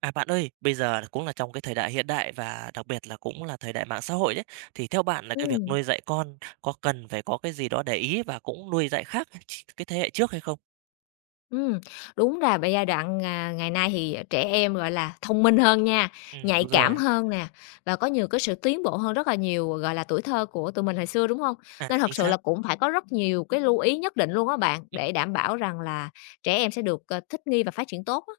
À, bạn ơi, bây giờ cũng là trong cái thời đại hiện đại và đặc biệt là cũng là thời đại mạng xã hội đấy, thì theo bạn là cái việc Ừ, nuôi dạy con có cần phải có cái gì đó để ý và cũng nuôi dạy khác cái thế hệ trước hay không? ừm, đúng là giai đoạn, ngày nay thì trẻ em, gọi là, thông minh hơn nha, nhạy Đúng cảm rồi. hơn nè, và có nhiều cái sự tiến bộ hơn rất là nhiều, gọi là, tuổi thơ của tụi mình hồi xưa, đúng không? À, Nên chính thật sự xác. là cũng phải có rất nhiều cái lưu ý nhất định luôn á bạn, Ừm. để đảm bảo rằng là trẻ em sẽ được, thích nghi và phát triển tốt á.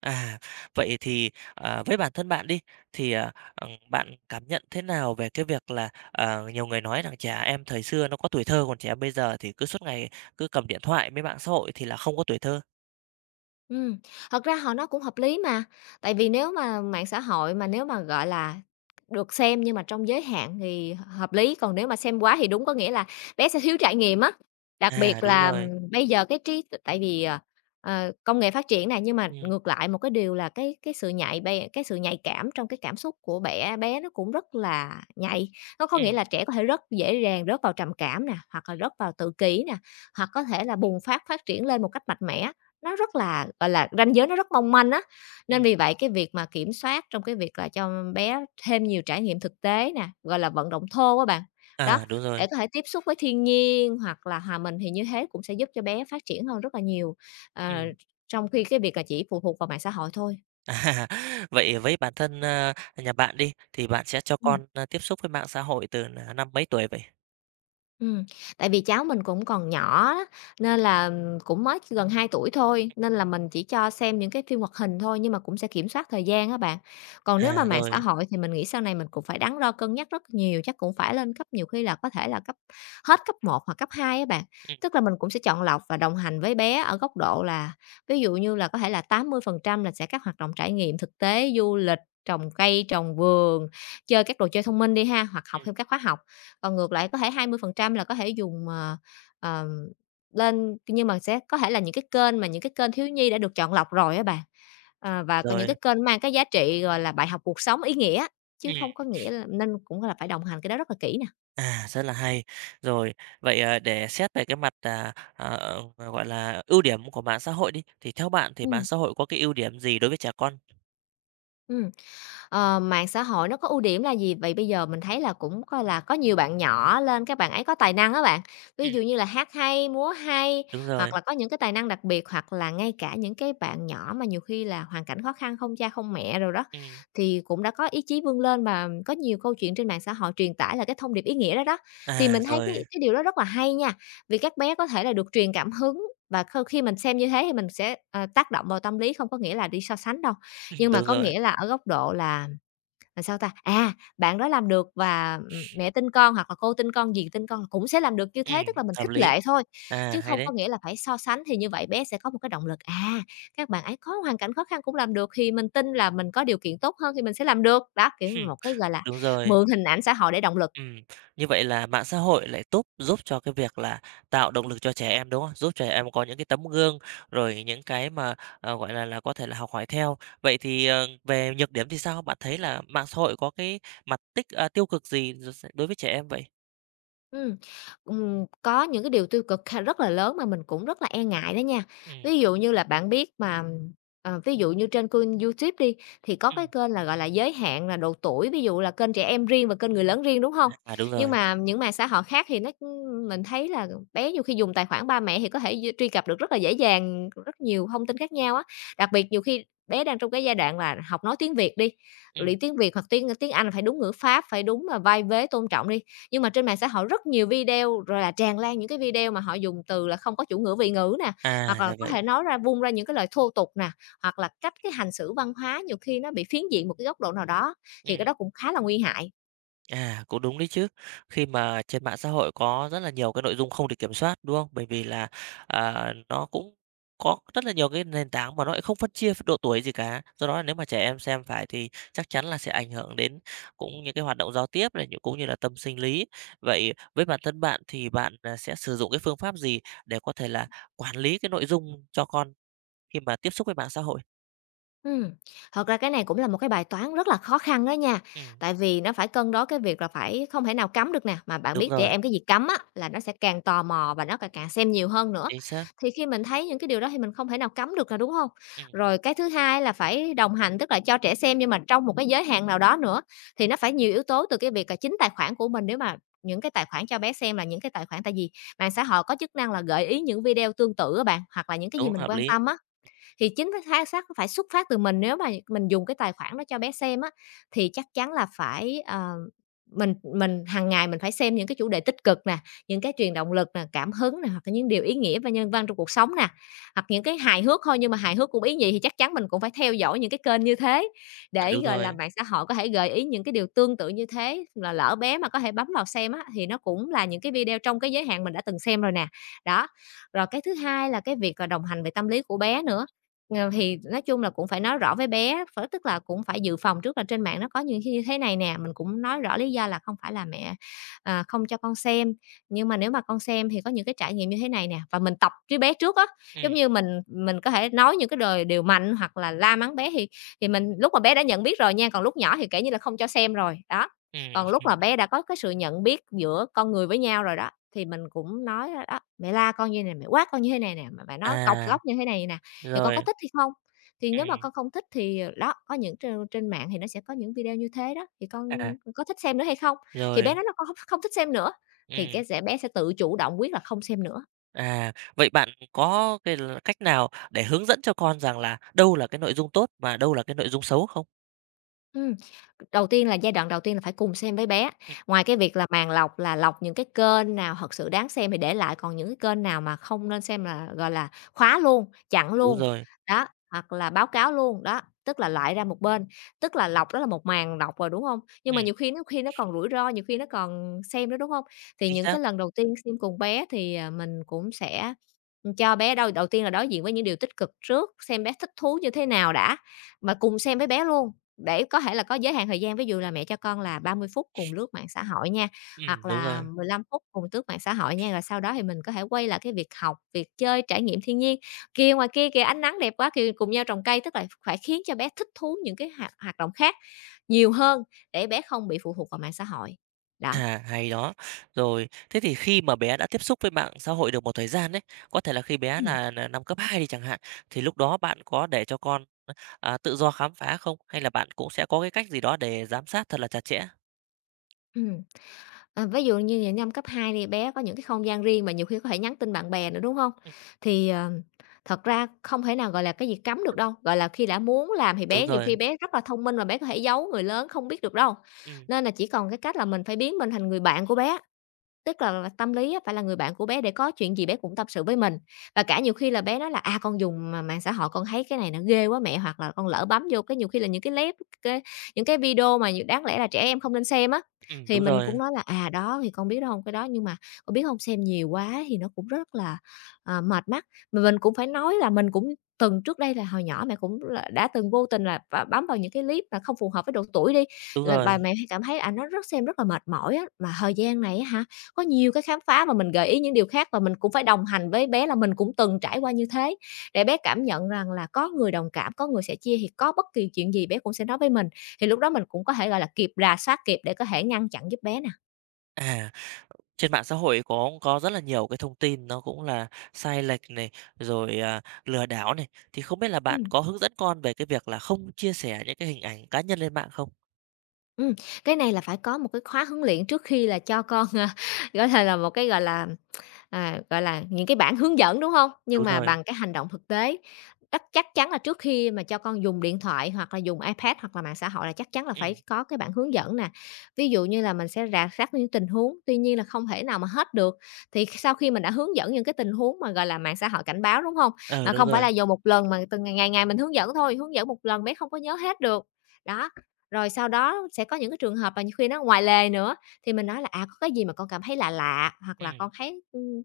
À, vậy thì, với bản thân bạn đi, thì, bạn cảm nhận thế nào về cái việc là, nhiều người nói rằng trẻ em thời xưa nó có tuổi thơ, còn trẻ em bây giờ thì cứ suốt ngày cứ cầm điện thoại với mạng xã hội thì là không có tuổi thơ? Ừm, Thật ra họ nói cũng hợp lý mà, tại vì nếu mà mạng xã hội mà nếu mà, gọi là, được xem nhưng mà trong giới hạn thì hợp lý, còn nếu mà xem quá thì đúng có nghĩa là bé sẽ thiếu trải nghiệm á. Đặc À, biệt đúng là rồi. bây giờ cái trí tại vì, công nghệ phát triển này, nhưng mà Ừm, ngược lại một cái điều là cái sự nhạy cảm trong cái cảm xúc của bé bé nó cũng rất là nhạy. Nó có nghĩa ừm, là trẻ có thể rất dễ dàng rớt vào trầm cảm nè, hoặc là rớt vào tự kỷ nè, hoặc có thể là bùng phát, phát triển lên một cách mạnh mẽ. Nó rất là, gọi là, ranh giới nó rất mong manh á, ừm. nên vì vậy cái việc mà kiểm soát trong cái việc là cho bé thêm nhiều trải nghiệm thực tế nè, gọi là, vận động thô á bạn, À, đó, đúng rồi. để có thể tiếp xúc với thiên nhiên hoặc là hòa mình thì như thế cũng sẽ giúp cho bé phát triển hơn rất là nhiều, ờ, Ừm. trong khi cái việc là chỉ phụ thuộc vào mạng xã hội thôi. À, vậy với bản thân, nhà bạn đi, thì bạn sẽ cho Ừm. con, tiếp xúc với mạng xã hội từ năm mấy tuổi vậy? Ừm, Tại vì cháu mình cũng còn nhỏ á, nên là, cũng mới gần 2 tuổi thôi, nên là mình chỉ cho xem những cái phim hoạt hình thôi, nhưng mà cũng sẽ kiểm soát thời gian á bạn. Còn nếu mà À, mạng xã rồi, hội thì mình nghĩ sau này mình cũng phải đắn đo cân nhắc rất nhiều, chắc cũng phải lên cấp, nhiều khi là có thể là cấp hết cấp 1 hoặc cấp 2 á bạn. ừm, Tức là mình cũng sẽ chọn lọc và đồng hành với bé ở góc độ là, ví dụ như là có thể là 80% là sẽ các hoạt động trải nghiệm thực tế, du lịch, trồng cây, trồng vườn, chơi các đồ chơi thông minh đi ha, hoặc học ừm, thêm các khóa học. Còn ngược lại có thể 20% là có thể dùng, ờm, lên, nhưng mà sẽ có thể là những cái kênh thiếu nhi đã được chọn lọc rồi á bạn, và có những rồi, cái kênh mang cái giá trị, gọi là, bài học cuộc sống ý nghĩa, chứ không có ừm, nghĩa là nên cũng là phải đồng hành cái đó rất là kỹ nè. à, rất là hay. Rồi, vậy, à, để xét về cái mặt, gọi là, ưu điểm của mạng xã hội đi, thì theo bạn thì mạng Ừm, xã hội có cái ưu điểm gì đối với trẻ con? ừm. Mạng xã hội nó có ưu điểm là gì? Vậy bây giờ mình thấy là cũng coi là có nhiều bạn nhỏ lên, các bạn ấy có tài năng á bạn. Ví Ừm, dụ như là hát hay, múa hay, đúng rồi, hoặc là có những cái tài năng đặc biệt, hoặc là ngay cả những cái bạn nhỏ mà nhiều khi là hoàn cảnh khó khăn, không cha không mẹ rồi đó, ừm, thì cũng đã có ý chí vươn lên và có nhiều câu chuyện trên mạng xã hội truyền tải là cái thông điệp ý nghĩa đó đó. Thì à, mình thấy rồi, cái điều đó rất là hay nha, vì các bé có thể là được truyền cảm hứng, và khi mình xem như thế thì mình sẽ, tác động vào tâm lý, không có nghĩa là đi so sánh đâu, Ừ, nhưng mà đúng có rồi, nghĩa là ở góc độ là sao ta? À, bạn đó làm được, và, mẹ tin con hoặc là cô tin con, dì tin con cũng sẽ làm được như thế, ừm, tức là mình hợp khích lý, lệ thôi, à, chứ hay không đấy, có nghĩa là phải so sánh, thì như vậy bé sẽ có một cái động lực, các bạn ấy có hoàn cảnh khó khăn cũng làm được thì mình tin là mình có điều kiện tốt hơn thì mình sẽ làm được. Đó, kiểu, Ừ, một cái, gọi là, đúng rồi. mượn hình ảnh xã hội để động lực. Ừm, như vậy là mạng xã hội lại giúp cho cái việc là tạo động lực cho trẻ em, đúng không? Giúp trẻ em có những cái tấm gương, rồi những cái mà, gọi là, có thể là học hỏi theo. Vậy thì, về nhược điểm thì sao? Bạn thấy là mạng xã hội có cái mặt tiêu cực gì đối với trẻ em vậy? Ừm, có những cái điều tiêu cực rất là lớn mà mình cũng rất là e ngại đó nha. Ừm, Ví dụ như là bạn biết mà, ví dụ như trên kênh YouTube đi, thì có cái ừm, kênh là, gọi là, giới hạn là độ tuổi, ví dụ là kênh trẻ em riêng và kênh người lớn riêng, đúng không? à, đúng Nhưng rồi. mà những mạng xã hội khác thì mình thấy là bé nhiều khi dùng tài khoản ba mẹ thì có thể truy cập được rất là dễ dàng, rất nhiều thông tin khác nhau á. Đặc biệt nhiều khi bé đang trong cái giai đoạn là học nói tiếng Việt đi, Ừm, luyện tiếng Việt hoặc tiếng tiếng Anh phải đúng ngữ pháp, phải đúng, vai vế, tôn trọng đi, nhưng mà trên mạng xã hội rất nhiều video, rồi là tràn lan những cái video mà họ dùng từ là không có chủ ngữ vị ngữ nè, à, hoặc là ra có vậy. thể nói ra vung ra những cái lời thô tục nè, hoặc là cách cái hành xử văn hóa nhiều khi nó bị phiến diện một cái góc độ nào đó, thì Ừm. cái đó cũng khá là nguy hại. À, cũng đúng đấy chứ. Khi mà trên mạng xã hội có rất là nhiều cái nội dung không được kiểm soát, đúng không? Bởi vì là, à, nó cũng có rất là nhiều cái nền tảng mà nó lại không phân chia độ tuổi gì cả. Do đó nếu mà trẻ em xem phải thì chắc chắn là sẽ ảnh hưởng đến cũng như cái hoạt động giao tiếp này, cũng như là tâm sinh lý. Vậy với bản thân bạn thì bạn, à, sẽ sử dụng cái phương pháp gì để có thể là quản lý cái nội dung cho con khi mà tiếp xúc với mạng xã hội? Ừm, Thật ra cái này cũng là một cái bài toán rất là khó khăn đó nha, Ừm, tại vì nó phải cân đối cái việc là phải không thể nào cấm được nè, mà bạn đúng biết trẻ rồi, em cái gì cấm á là nó sẽ càng tò mò và nó càng càng xem nhiều hơn nữa. chính xác. Thì khi mình thấy những cái điều đó thì mình không thể nào cấm được, là đúng không? Ừm, Rồi cái thứ hai là phải đồng hành, tức là cho trẻ xem nhưng mà trong một cái giới hạn nào đó nữa, thì nó phải nhiều yếu tố từ cái việc là chính tài khoản của mình. Nếu mà những cái tài khoản cho bé xem là những cái tài khoản, tại vì mạng xã hội có chức năng là gợi ý những video tương tự á bạn, hoặc là những cái gì đúng, mình hợp quan lý. tâm á, thì chính cái thái xác phải xuất phát từ mình. Nếu mà mình dùng cái tài khoản đó cho bé xem á, thì chắc chắn là phải, mình hàng ngày mình phải xem những cái chủ đề tích cực nè, những cái truyền động lực nè, cảm hứng nè, hoặc là những điều ý nghĩa và nhân văn trong cuộc sống nè, hoặc những cái hài hước thôi nhưng mà hài hước cũng ý nhị, thì chắc chắn mình cũng phải theo dõi những cái kênh như thế, À, để, đúng gọi là, rồi. mạng xã hội có thể gợi ý những cái điều tương tự như thế, là lỡ bé mà có thể bấm vào xem á, thì nó cũng là những cái video trong cái giới hạn mình đã từng xem rồi nè. Đó, rồi cái thứ hai là cái việc là đồng hành về tâm lý của bé nữa. Thì nói chung là cũng phải nói rõ với bé, tức là cũng phải dự phòng trước là trên mạng nó có những cái như thế này nè, mình cũng nói rõ lý do là không phải là mẹ, không cho con xem, nhưng mà nếu mà con xem thì có những cái trải nghiệm như thế này nè. Và mình tập với bé trước á, Ừm, giống như mình có thể nói những cái điều mạnh hoặc là la mắng bé, thì mình lúc mà bé đã nhận biết rồi nha, còn lúc nhỏ thì kể như là không cho xem rồi, đó. Còn lúc ừm. mà bé đã có cái sự nhận biết giữa con người với nhau rồi đó, thì mình cũng nói đó: "Mẹ la con như này, mẹ quát con như thế này nè, mà mẹ nói cọc À, lóc như thế này nè." "Thì con có rồi, thích hay không?" Thì nếu mà ừm, con không thích thì, đó, có những trên trên mạng thì nó sẽ có những video như thế đó, thì: "Con à, có thích xem nữa hay không?" Thì bé rồi, nói là: "Con không thích xem nữa." Thì ừm, cái sẽ bé sẽ tự chủ động quyết là không xem nữa. à, vậy bạn có cái cách nào để hướng dẫn cho con rằng là đâu là cái nội dung tốt và đâu là cái nội dung xấu không? Ừm, đầu tiên là giai đoạn đầu tiên là phải cùng xem với bé. Ừm, Ngoài cái việc là màng lọc là lọc những cái kênh nào thật sự đáng xem thì để lại, còn những cái kênh nào mà không nên xem là, gọi là, khóa luôn, chặn đúng luôn, rồi, đó, hoặc là báo cáo luôn, đó, tức là loại ra một bên. Tức là lọc đó là một màng lọc rồi, đúng hông? Nhưng mà ừm, nhiều khi nó còn rủi ro, nhiều khi nó còn xem nữa, đúng hông? Thì chính những xác, cái lần đầu tiên xem cùng bé thì, à, mình cũng sẽ, cho bé đầu tiên là đối diện với những điều tích cực trước, xem bé thích thú như thế nào đã, mà cùng xem với bé luôn. Để có thể là có giới hạn thời gian, ví dụ là mẹ cho con là 30 phút cùng lướt mạng xã hội nha, hoặc đúng là rồi, 15 phút cùng tước mạng xã hội nha, rồi sau đó thì mình có thể quay lại cái việc học, việc chơi, trải nghiệm thiên nhiên. Kia ngoài kia kìa, ánh nắng đẹp quá, kìa, cùng nhau trồng cây, tức là phải khiến cho bé thích thú những cái hoạt hoạt động khác nhiều hơn để bé không bị phụ thuộc vào mạng xã hội. Đó. à, hay đó. Rồi, thế thì khi mà bé đã tiếp xúc với mạng xã hội được một thời gian đấy, có thể là khi bé Ừm, là năm cấp 2 đi chẳng hạn, thì lúc đó bạn có để cho con, à, tự do khám phá không? Hay là bạn cũng sẽ có cái cách gì đó để giám sát thật là chặt chẽ? ừm. Ờ, ví dụ như những năm cấp 2 thì bé có những cái không gian riêng mà nhiều khi có thể nhắn tin bạn bè nữa, đúng không? Ừm, Thì, thật ra không thể nào, gọi là, cái gì cấm được đâu, gọi là, khi đã muốn làm thì đúng bé nhiều rồi, khi bé rất là thông minh mà bé có thể giấu người lớn không biết được đâu. ừm, Nên là chỉ còn cái cách là mình phải biến mình thành người bạn của bé. Tức là tâm lý á phải là người bạn của bé để có chuyện gì bé cũng tâm sự với mình. Và cả nhiều khi là bé nói là "À, con dùng mà mạng xã hội con thấy cái này nó ghê quá mẹ" hoặc là "Con lỡ bấm vô", cái nhiều khi là những cái clip, cái những cái video mà đáng lẽ là trẻ em không nên xem á, thì đúng mình cũng rồi. nói là "À, đó, thì con biết đó hông, cái đó, nhưng mà con biết không xem nhiều quá thì nó cũng rất là, à, mệt mắt." Mà mình cũng phải nói là mình cũng từng trước đây là hồi nhỏ mẹ cũng là đã từng vô tình là bấm vào những cái clip mà không phù hợp với độ tuổi đi, Đúng là rồi. bà mẹ hay cảm thấy, à, nó rất xem rất là mệt mỏi á, mà thời gian này á hả, có nhiều cái khám phá và mình gợi ý những điều khác và mình cũng phải đồng hành với bé là mình cũng từng trải qua như thế, để bé cảm nhận rằng là có người đồng cảm, có người sẻ chia thì có bất kỳ chuyện gì bé cũng sẽ nói với mình, thì lúc đó mình cũng có thể, gọi là, kịp rà soát kịp để có thể ngăn chặn giúp bé nè. À, trên mạng xã hội có rất là nhiều cái thông tin nó cũng là sai lệch này, rồi, à, lừa đảo này, thì không biết là bạn Ừm, có hướng dẫn con về cái việc là không chia sẻ những cái hình ảnh cá nhân lên mạng không? ừm, cái này là phải có một cái khóa huấn luyện trước khi là cho con, gọi là một cái, gọi là, à, gọi là, những cái bản hướng dẫn, đúng không? Nhưng Đúng mà rồi. bằng cái hành động thực tế. Chắc chắn là trước khi mà cho con dùng điện thoại hoặc là dùng iPad hoặc là mạng xã hội là chắc chắn là Ừ phải có cái bản hướng dẫn nè. Ví dụ như là mình sẽ rà soát những tình huống, tuy nhiên là không thể nào mà hết được. Thì sau khi mình đã hướng dẫn những cái tình huống mà, gọi là, mạng xã hội cảnh báo, đúng không? ờ, Mà đúng không phải rồi. là dùng một lần mà từng ngày, ngày ngày mình hướng dẫn thôi, hướng dẫn một lần bé không có nhớ hết được. Đó, rồi sau đó sẽ có những cái trường hợp mà nhiều khi nó ngoài lề nữa, thì mình nói là "À, có cái gì mà con cảm thấy lạ lạ, hoặc Ừ là con thấy.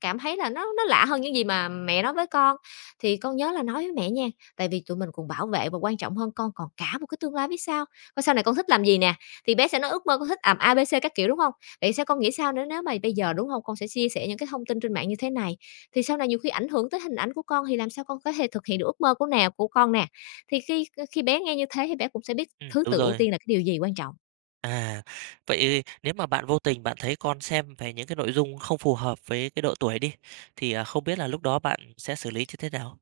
Cảm thấy là nó lạ hơn những gì mà mẹ nói với con. Thì con nhớ là nói với mẹ nha, tại vì tụi mình cùng bảo vệ và quan trọng hơn con còn cả một cái tương lai phía sau. Coi sau này con thích làm gì nè, thì bé sẽ nói ước mơ con thích làm A, B, C các kiểu, đúng không? Vậy sao con nghĩ sao nữa nếu mà bây giờ, đúng không, con sẽ chia sẻ những cái thông tin trên mạng như thế này, thì sau này nhiều khi ảnh hưởng tới hình ảnh của con thì làm sao con có thể thực hiện được ước mơ nào của con nè. Thì khi khi bé nghe như thế thì bé cũng sẽ biết thứ đúng tự ưu rồi. tiên là cái điều gì quan trọng. À, vậy nếu mà bạn vô tình bạn thấy con xem về những cái nội dung không phù hợp với cái độ tuổi đi, thì, à, không biết là lúc đó bạn sẽ xử lý như thế nào?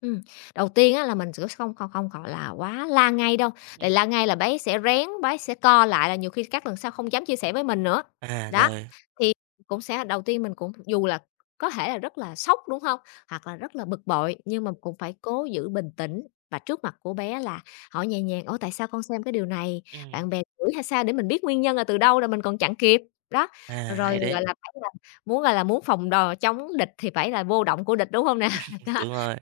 Ừm, đầu tiên á là mình sẽ không không không, gọi là, quá la ngay đâu, Ừm, tại la ngay là bé sẽ rén, bé sẽ co lại, là nhiều khi các lần sau không dám chia sẻ với mình nữa. à, Đó, rồi, thì cũng sẽ đầu tiên mình cũng dù là có thể là rất là sốc, đúng không, hoặc là rất là bực bội, nhưng mà cũng phải cố giữ bình tĩnh và trước mặt của bé là hỏi nhẹ nhàng: "Ủa, tại sao con xem cái điều này? ừ Bạn bè gửi hay sao?" Để mình biết nguyên nhân là từ đâu là mình còn chặn kịp. Đó, à, hay rồi, đấy, gọi là, phải là muốn, gọi là, muốn phòng đò chống địch thì phải là vô động của địch, đúng không nè? Đó. đúng rồi,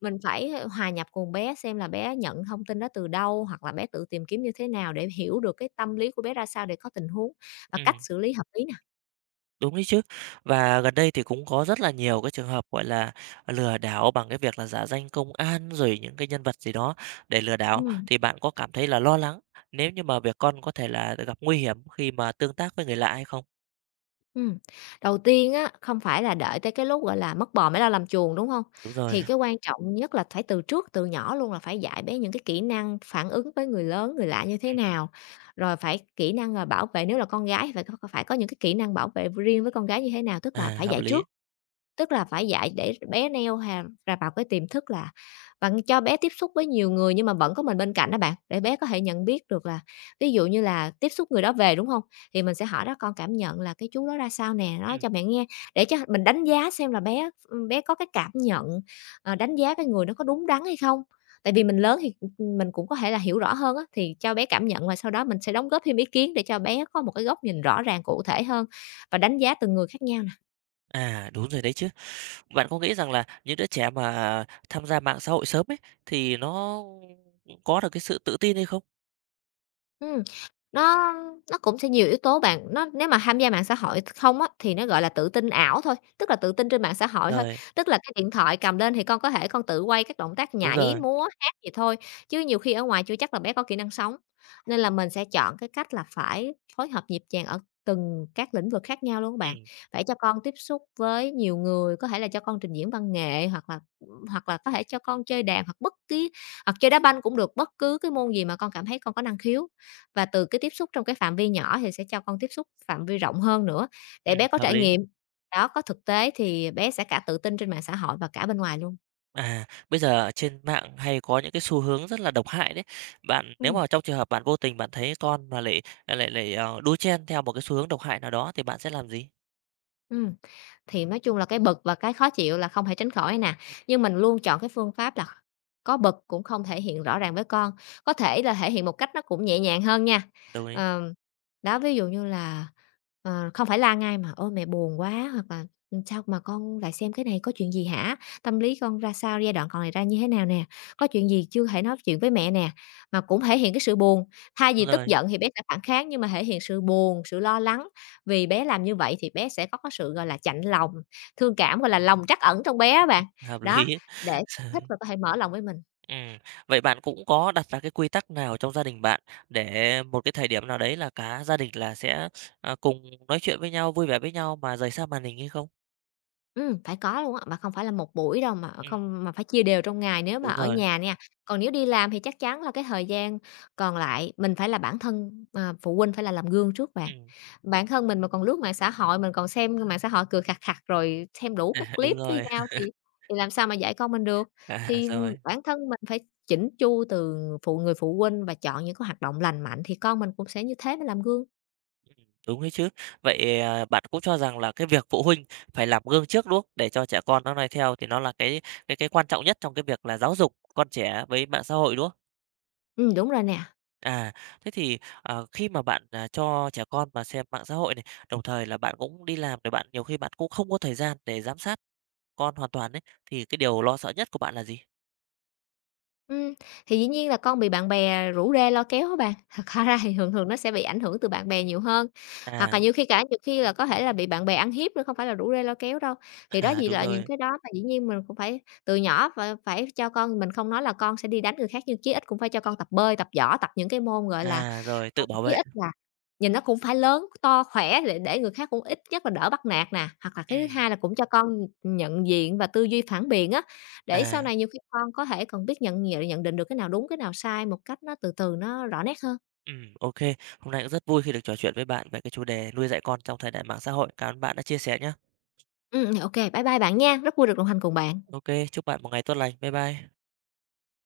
Mình phải hòa nhập cùng bé xem là bé nhận thông tin đó từ đâu, hoặc là bé tự tìm kiếm như thế nào để hiểu được cái tâm lý của bé ra sao để có tình huống và cách ừm. xử lý hợp lý nè. Đúng đấy chứ. Và gần đây thì cũng có rất là nhiều cái trường hợp, gọi là, lừa đảo bằng cái việc là giả danh công an, rồi những cái nhân vật gì đó để lừa đảo, Ừm, thì bạn có cảm thấy là lo lắng nếu như mà việc con có thể là gặp nguy hiểm khi mà tương tác với người lạ hay không? ừm. Đầu tiên á, không phải là đợi tới cái lúc, gọi là, mất bò mới la làm chuồng, đúng không? Đúng rồi. Thì cái quan trọng nhất là phải từ trước, từ nhỏ luôn là phải dạy bé những cái kỹ năng phản ứng với người lớn, người lạ như thế Ừm, nào, rồi phải kỹ năng, là bảo vệ, nếu là con gái phải có những cái kỹ năng bảo vệ riêng với con gái như thế nào, tức là à, phải hợp dạy lý. trước. Tức là phải dạy để bé neo hàm ra vào cái tiềm thức là bạn cho bé tiếp xúc với nhiều người nhưng mà vẫn có mình bên cạnh đó bạn, để bé có thể nhận biết được, là ví dụ như là tiếp xúc người đó về, đúng không? Thì mình sẽ hỏi đó: "Con cảm nhận là cái chú đó ra sao nè? Nói Ừm, cho mẹ nghe." Để cho mình đánh giá xem là bé, ừ, bé có cái cảm nhận, đánh giá cái người đó có đúng đắn hay không. Tại vì mình lớn thì, ừ, ừ, mình cũng có thể là hiểu rõ hơn á, thì cho bé cảm nhận và sau đó mình sẽ đóng góp thêm ý kiến để cho bé có một cái góc nhìn rõ ràng, cụ thể hơn và đánh giá từng người khác nhau. à, đúng rồi đấy chứ. Bạn có nghĩ rằng là những đứa trẻ mà tham gia mạng xã hội sớm ấy, thì nó có được cái sự tự tin hay không? Ừm, nó nó cũng sẽ nhiều yếu tố bạn. Nó nếu mà tham gia mạng xã hội không á, thì nó gọi là tự tin ảo thôi, tức là tự tin trên mạng xã hội thôi. Rồi, Tức là cái điện thoại cầm lên thì con có thể con tự quay các động tác đúng nhảy, rồi. múa, hát gì thôi, chứ nhiều khi ở ngoài chưa chắc là bé có kỹ năng sống. Nên là mình sẽ chọn cái cách là phải phối hợp nhịp nhàng ở từng các lĩnh vực khác nhau luôn á bạn. Ừm, Phải cho con tiếp xúc với nhiều người, có thể là cho con trình diễn văn nghệ hoặc là có thể cho con chơi đàn hoặc bất kỳ, hoặc chơi đá banh cũng được, bất cứ cái môn gì mà con cảm thấy con có năng khiếu. Và từ cái tiếp xúc trong cái phạm vi nhỏ thì sẽ cho con tiếp xúc phạm vi rộng hơn nữa, để bé có hợp trải lý. nghiệm, đó, có thực tế thì bé sẽ cả tự tin trên mạng xã hội và cả bên ngoài luôn. À, bây giờ ở trên mạng hay có những cái xu hướng rất là độc hại đấy. Bạn nếu Ừm, mà trong trường hợp bạn vô tình bạn thấy con mà lại lại lại, đu chen theo một cái xu hướng độc hại nào đó thì bạn sẽ làm gì? ừm. Thì nói chung là cái bực và cái khó chịu là không thể tránh khỏi nè, nhưng mình luôn chọn cái phương pháp là có bực cũng không thể hiện rõ ràng với con, có thể là thể hiện một cách nó cũng nhẹ nhàng hơn nha. Đồng ý. Ờm, đó, ví dụ như là, không phải la ngay mà "Ôi, mẹ buồn quá", hoặc là sao mà con lại xem cái này, có chuyện gì hả? Tâm lý con ra sao, giai đoạn còn này ra như thế nào nè? Có chuyện gì chưa thể nói chuyện với mẹ nè?" Mà cũng thể hiện cái sự buồn, thay vì Đúng tức rồi, giận thì bé sẽ phản kháng, nhưng mà thể hiện sự buồn, sự lo lắng vì bé làm như vậy thì bé sẽ có cái sự, gọi là, chạnh lòng, thương cảm, gọi là, lòng trắc ẩn trong bé á bạn. hợp Đó, lý. để thích và có thể mở lòng với mình. Ừm, vậy bạn cũng có đặt ra cái quy tắc nào trong gia đình bạn để một cái thời điểm nào đấy là cả gia đình là sẽ, cùng nói chuyện với nhau, vui vẻ với nhau mà rời xa màn hình hay không? Phải có luôn á, mà không phải là một buổi đâu, mà Ừm, không mà phải chia đều trong ngày nếu mà đúng ở rồi, nhà nha. Còn nếu đi làm thì chắc chắn là cái thời gian còn lại mình phải là bản thân, phụ huynh phải là làm gương trước bạn. ừm, Bản thân mình mà còn lướt mạng xã hội, mình còn xem mạng xã hội cười khặt khặt rồi xem đủ các đúng clip với rồi. nhau thì làm sao mà dạy con mình được. À, Thì rồi. bản thân mình phải chỉnh chu từ phụ huynh và chọn những cái hoạt động lành mạnh thì con mình cũng sẽ như thế mới làm gương. Đúng đấy chứ. Vậy, à, bạn cũng cho rằng là cái việc phụ huynh phải làm gương trước, đúng không? Để cho trẻ con nó noi theo thì nó là cái quan trọng nhất trong cái việc là giáo dục con trẻ với mạng xã hội, đúng không? Đúng rồi nè. À, thế thì, khi mà bạn, à, cho trẻ con mà xem mạng xã hội này, đồng thời là bạn cũng đi làm rồi bạn nhiều khi bạn cũng không có thời gian để giám sát con hoàn toàn đấy thì cái điều lo sợ nhất của bạn là gì? Ừm, thì dĩ nhiên là con bị bạn bè rủ rê lôi kéo á bạn, thật Ừm, ra ra thì thường thường nó sẽ bị ảnh hưởng từ bạn bè nhiều hơn. Hoặc à, là nhiều khi là có thể là bị bạn bè ăn hiếp nữa, không phải là rủ rê lôi kéo đâu. Thì đó à, gì đúng là những rồi, cái đó mà dĩ nhiên mình cũng phải từ nhỏ phải phải cho con mình, không nói là con sẽ đi đánh người khác, nhưng chí ít cũng phải cho con tập bơi, tập võ, tập những cái môn, gọi là, à, rồi Ờ, tự bảo chí vệ. ít là nhìn nó cũng phải lớn, to, khỏe để người khác cũng ít nhất là đỡ bắt nạt nè, hoặc là cái thứ Ừm, hai là cũng cho con nhận diện và tư duy phản biện á, để sau à. này nhiều khi con có thể còn biết nhận nhận nhận định được cái nào đúng, cái nào sai một cách nó từ từ, nó rõ nét hơn. Ok. Hôm nay cũng rất vui khi được trò chuyện với bạn về cái chủ đề nuôi dạy con trong thời đại mạng xã hội. Cảm ơn bạn đã chia sẻ nhé. Ô bye bye bạn nha, rất vui được đồng hành cùng bạn. Ok, chúc bạn một ngày tốt lành. Bye bye.